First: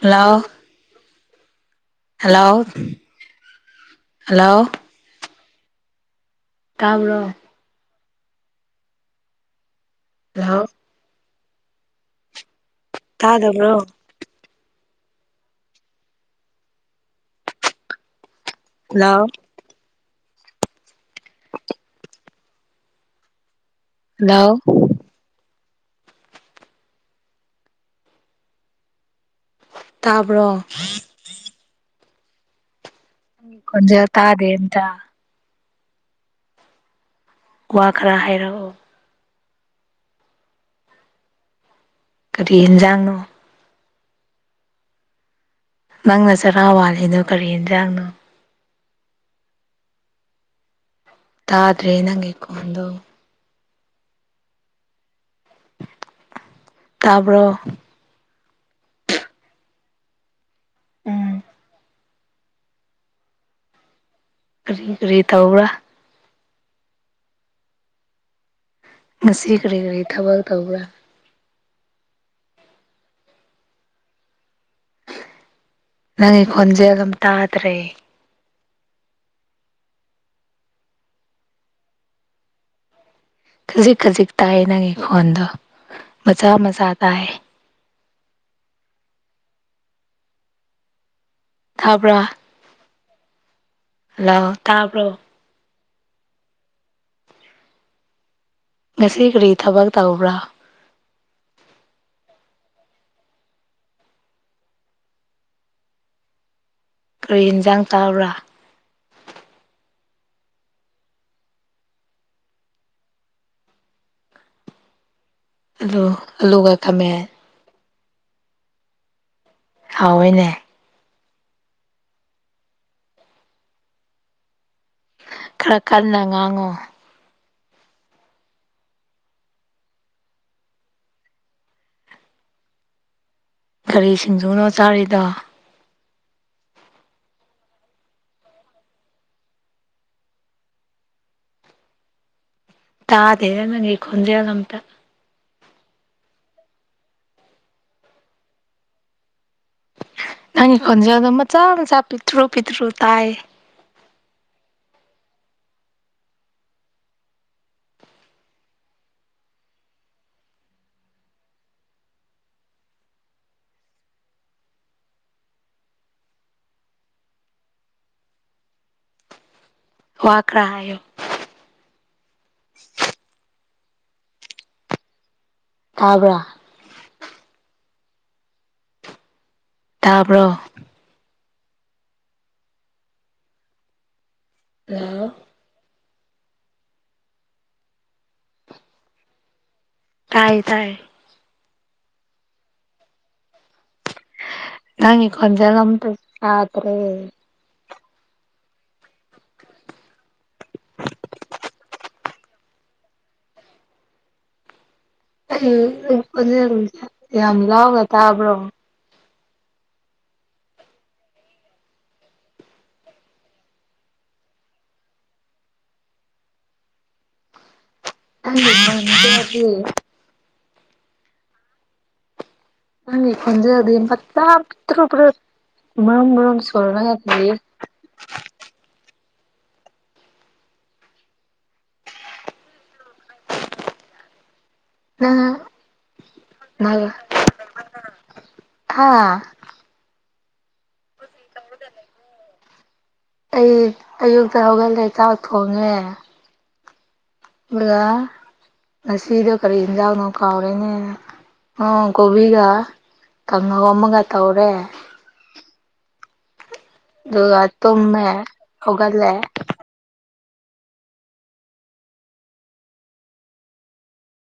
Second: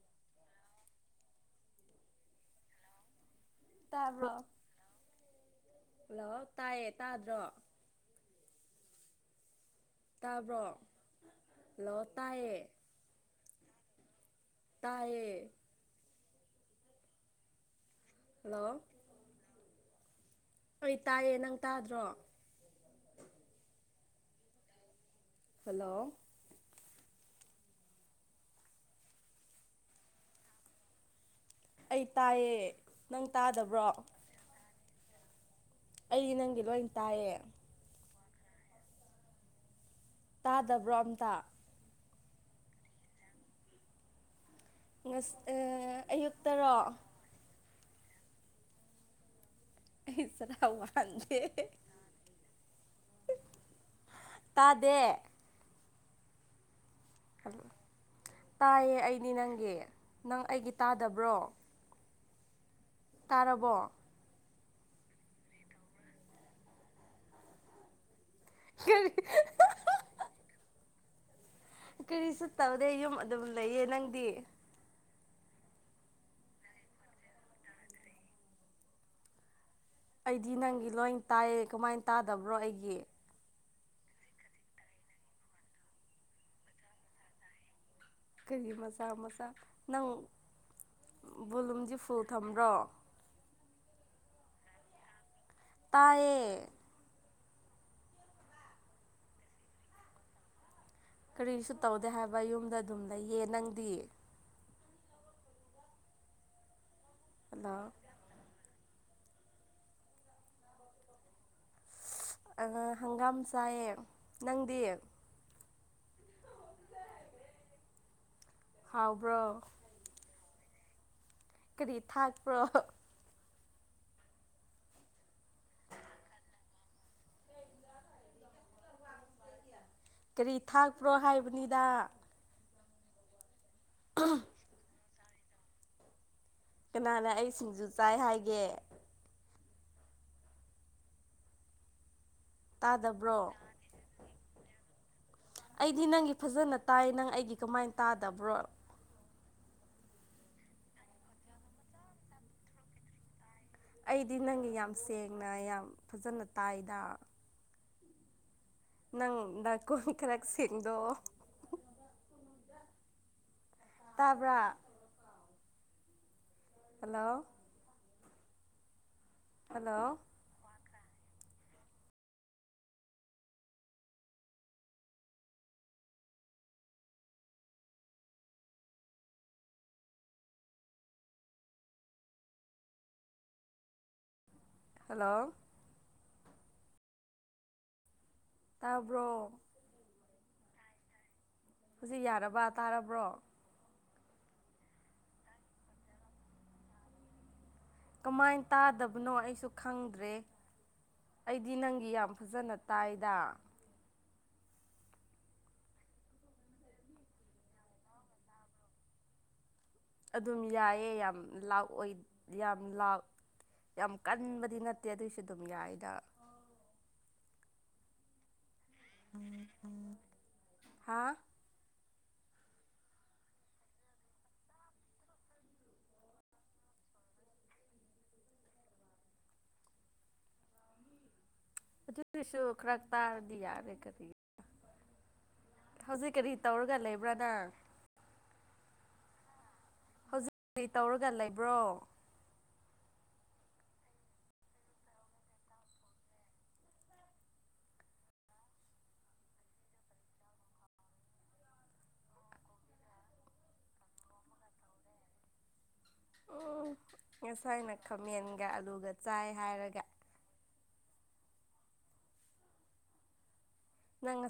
hello hello ꯇꯥꯕ꯭ꯔꯣ hello hello ꯇꯥꯏꯌꯦ ꯇꯥꯗ꯭ꯔꯣ ꯍꯜꯂꯣ ꯇꯥꯕ꯭ꯔꯣ ꯂꯣ ꯇꯥꯏꯌꯦ ꯀꯥꯗꯕ꯭ꯔꯣ ꯇꯔꯌꯦ ꯍꯜꯂꯣ ꯑꯩ ꯇꯥꯏꯌꯦ ꯅꯪ ꯇꯥꯗ꯭ꯔꯣ ꯍꯜꯂꯣ ꯍꯜꯂꯣ ꯇꯥꯕ꯭ꯔꯣ ꯑꯩ ꯇꯥꯏꯌꯦ ꯅꯪ ꯇꯥꯗꯕ꯭ꯔꯣ ꯖ ꯇꯥꯗꯦꯟꯇ ꯑꯩꯗꯤ ꯅꯪꯗꯤ ꯂꯣꯏ ꯇꯥꯏꯌꯦ ꯋꯥ ꯈꯔ ꯍꯥꯏꯔꯛꯑꯣ ꯇꯥꯗꯕ꯭ꯔꯣ ꯑꯝꯇ ꯀꯔꯤ ꯏꯟꯖꯥꯡꯅꯣ ꯉ ꯅꯪꯅ ꯆꯔꯥ ꯋꯥꯂꯤꯅꯣ ꯀꯔꯤ ꯌꯦꯟꯖꯥꯡꯅꯣ ꯑꯩꯁꯔ ꯇꯥ꯭ꯔꯦ ꯌꯦ ꯅꯪꯦꯀꯣꯗ ꯇꯗꯦ ꯇꯥꯕ꯭ꯔꯣ ꯇꯥꯏꯌꯦ ꯑꯩꯗꯤ ꯅꯪꯒꯤ ꯅꯪ ꯑꯩꯒꯤ ꯇꯥꯗꯕ꯭ꯔꯣ ꯎꯝ ꯇꯥꯔꯕꯣ ꯀꯔꯤ ꯀꯔꯤ ꯊꯧꯔ ꯀꯔꯤ ꯉꯁꯤ ꯀꯔꯤ ꯀ ꯊꯕꯒ ꯇꯧꯕ꯭ꯔ ꯀꯔꯤꯁꯨ ꯇꯧꯗꯦ ꯌꯨꯝ ꯑꯗꯨꯝ ꯂꯩꯌꯦ ꯅꯪꯗꯤ ꯅꯪ ꯈꯣꯟꯖꯦꯜ ꯑꯗꯨꯝ ꯇꯥꯗ꯭ꯔꯦ ꯑꯩꯗꯤ ꯅꯪꯒꯤ ꯂꯣꯏ ꯇꯥꯏꯌꯦ ꯀꯃꯥꯏꯅ ꯇꯥꯗꯕ꯭ꯔꯣ ꯑꯩꯒꯤ ꯈꯖꯤꯛ ꯈꯖꯤꯛ ꯇꯥꯏ ꯅꯪꯒꯤ ꯈꯣꯟꯗꯣ ꯃꯆꯥ ꯃꯆꯥ ꯇꯥꯏ ꯀꯔꯤ ꯃꯆꯥ ꯃꯆꯥ ꯅꯪ ꯕꯣꯂꯨꯝꯁ ꯇꯥꯕ꯭ꯔꯥ ꯐꯨꯜ ꯊꯝꯕ꯭ꯔꯣ ꯍꯜꯂꯣ ꯇꯥꯕ꯭ꯔꯣ ꯇꯌꯦ ꯉꯁꯤ ꯀꯔꯤ ꯊꯕꯛ ꯇꯧꯕ꯭ꯔꯥ ꯀꯔꯤꯁꯨ ꯇꯧꯗꯦ ꯍꯥꯏꯕ ꯌꯨꯝꯗ ꯑꯗꯨꯝ ꯂꯩꯌꯦ ꯅꯪꯗꯤ ꯀꯔꯤ ꯍꯜꯂꯣ ꯌꯦꯟꯁꯥꯡ ꯇꯥ꯭ꯔꯥ ꯑ ꯍꯪꯒꯥꯝ ꯆꯥꯏꯌꯦ ꯅꯪꯗꯤ [unintelligible] ꯍꯥꯎꯕ꯭ꯔꯣ ꯍꯥꯎꯋꯦꯅꯦ ꯀꯔꯤ ꯊꯥꯛꯄ꯭ꯔꯣ ꯈꯔ ꯀꯟꯅ ꯉꯥꯡꯉꯣ ꯀꯔꯤ ꯊꯥꯛꯄ꯭ꯔꯣ ꯍꯥꯏꯕꯅꯤꯗ ꯀꯒꯥꯔꯤ ꯁꯤꯡꯖꯨꯅꯣ ꯇꯥꯔꯤꯗ ꯀꯅꯥꯅ ꯑꯩ ꯁꯤꯡꯖꯨ ꯆꯥꯏ ꯍꯥꯏꯒꯦ ꯇꯥꯗꯕ꯭ꯔꯣ ꯇꯥꯗꯦꯍꯦ ꯅꯪꯒꯤ ꯈꯣꯟꯖꯦꯜꯒ ꯑꯝꯇ ꯑꯩꯗꯤ ꯅꯪꯒꯤ ꯐꯖꯅ ꯇꯥꯏ ꯅꯪ ꯑꯩꯒꯤ ꯀꯃꯥꯏꯅ ꯇꯥꯗꯕ꯭ꯔꯣ ꯅꯪꯒꯤ ꯈꯣꯟꯖꯦꯜ ꯑꯗꯨꯝ ꯃꯆꯥ ꯃꯆꯥ ꯄꯤꯠꯇ꯭ꯔꯨ ꯄꯤꯠꯇ꯭ꯔꯨ ꯇꯥꯏ ꯑꯩꯗꯤ ꯅꯪꯒꯤ ꯌꯥꯝ ꯁꯦꯡꯅ ꯌꯥꯝ ꯐꯖꯅ ꯇꯥꯏꯗ ꯅꯪꯗꯥꯛꯀꯣꯟ ꯀꯔꯁꯤꯗꯣ ꯇꯥꯕ꯭ꯔ ꯍꯜꯂꯣ ꯍꯜꯂꯣ ꯋꯥ ꯀ꯭ꯔꯥ ꯇꯥꯕ꯭ꯔꯥ ꯇꯥꯔꯕ ꯍꯜꯂꯣ [unintelligible] ꯇꯥꯕ꯭ꯔꯣ ꯇꯥꯏ ꯇꯥꯏ ꯍꯧꯖꯤꯛ ꯌꯥꯔꯕ ꯇꯥꯔꯕ꯭ꯔꯣ ꯅꯉ ꯀꯖ ꯀꯝ ꯄꯥꯇꯔꯦ ꯀꯃꯥꯏꯅ ꯇꯥꯗꯕꯅꯣ ꯑꯩꯁꯨ ꯈꯪꯗ꯭ꯔꯦ ꯑꯩꯗꯤ ꯅꯪꯒꯤ ꯌꯥꯝ ꯐꯖꯅ ꯇꯥꯏꯗ ꯌꯥꯝ ꯂꯥꯎꯒ ꯇꯥꯕ꯭ꯔꯣ ꯑꯗꯨꯝ ꯌꯥꯏꯑꯦ ꯌꯥꯝ ꯂꯥꯎ ꯑꯣꯏ ꯌꯥꯝ ꯂꯥꯎ ꯌꯥꯝ ꯀꯟꯕꯗꯤ ꯅꯠꯇꯦ ꯑꯗꯨꯏꯁꯨ ꯑꯗꯨꯝ ꯌꯥꯏꯗ [inaudible] ꯍꯥ ꯑꯣꯏꯖꯦ ꯑꯗꯨ ꯄꯠꯇꯔꯔ ꯃꯝ ꯃꯝ ꯁꯂꯂꯦꯗꯤ [inaudible] ꯑꯗꯨꯁꯨ ꯈꯔꯛ ꯇꯥꯔꯗꯤ ꯌꯥꯔꯦ ꯀꯔꯤ ꯎꯝ ꯍꯧꯖꯤꯛ ꯀꯔꯤ ꯇꯧꯔꯒ ꯎꯝ ꯂꯩꯕ꯭ꯔꯥ ꯅꯪ ꯍꯥꯥ ꯍꯧꯖꯤꯛ ꯀꯔꯤ ꯇꯧꯔꯒ ꯂꯩꯕ꯭ꯔꯣ ꯑꯩ ꯑꯌꯨꯛꯇ ꯍꯧꯒꯠꯂꯦ ꯆꯥꯛ ꯊꯣꯡꯉꯦ ꯑꯗꯨꯒ ꯉꯁꯤꯗꯣ ꯀꯔꯤ ꯌꯦꯟꯖꯥꯡꯅꯣ ꯀꯥꯎꯔꯦꯅꯦ ꯅꯣꯡ ꯀꯣꯕꯤꯒ ꯀꯪꯉꯒꯣꯝꯃꯒ ꯇꯧꯔꯦ ꯎ ꯑꯗꯨꯒ ꯉꯁꯥꯏꯅ ꯇꯨꯝꯃꯦ ꯈꯥꯃꯦꯟꯒ ꯑꯂꯨꯒ ꯍꯧꯒꯠꯂꯦ ꯆꯥꯏ ꯍꯥꯏꯔꯒ ꯅꯪ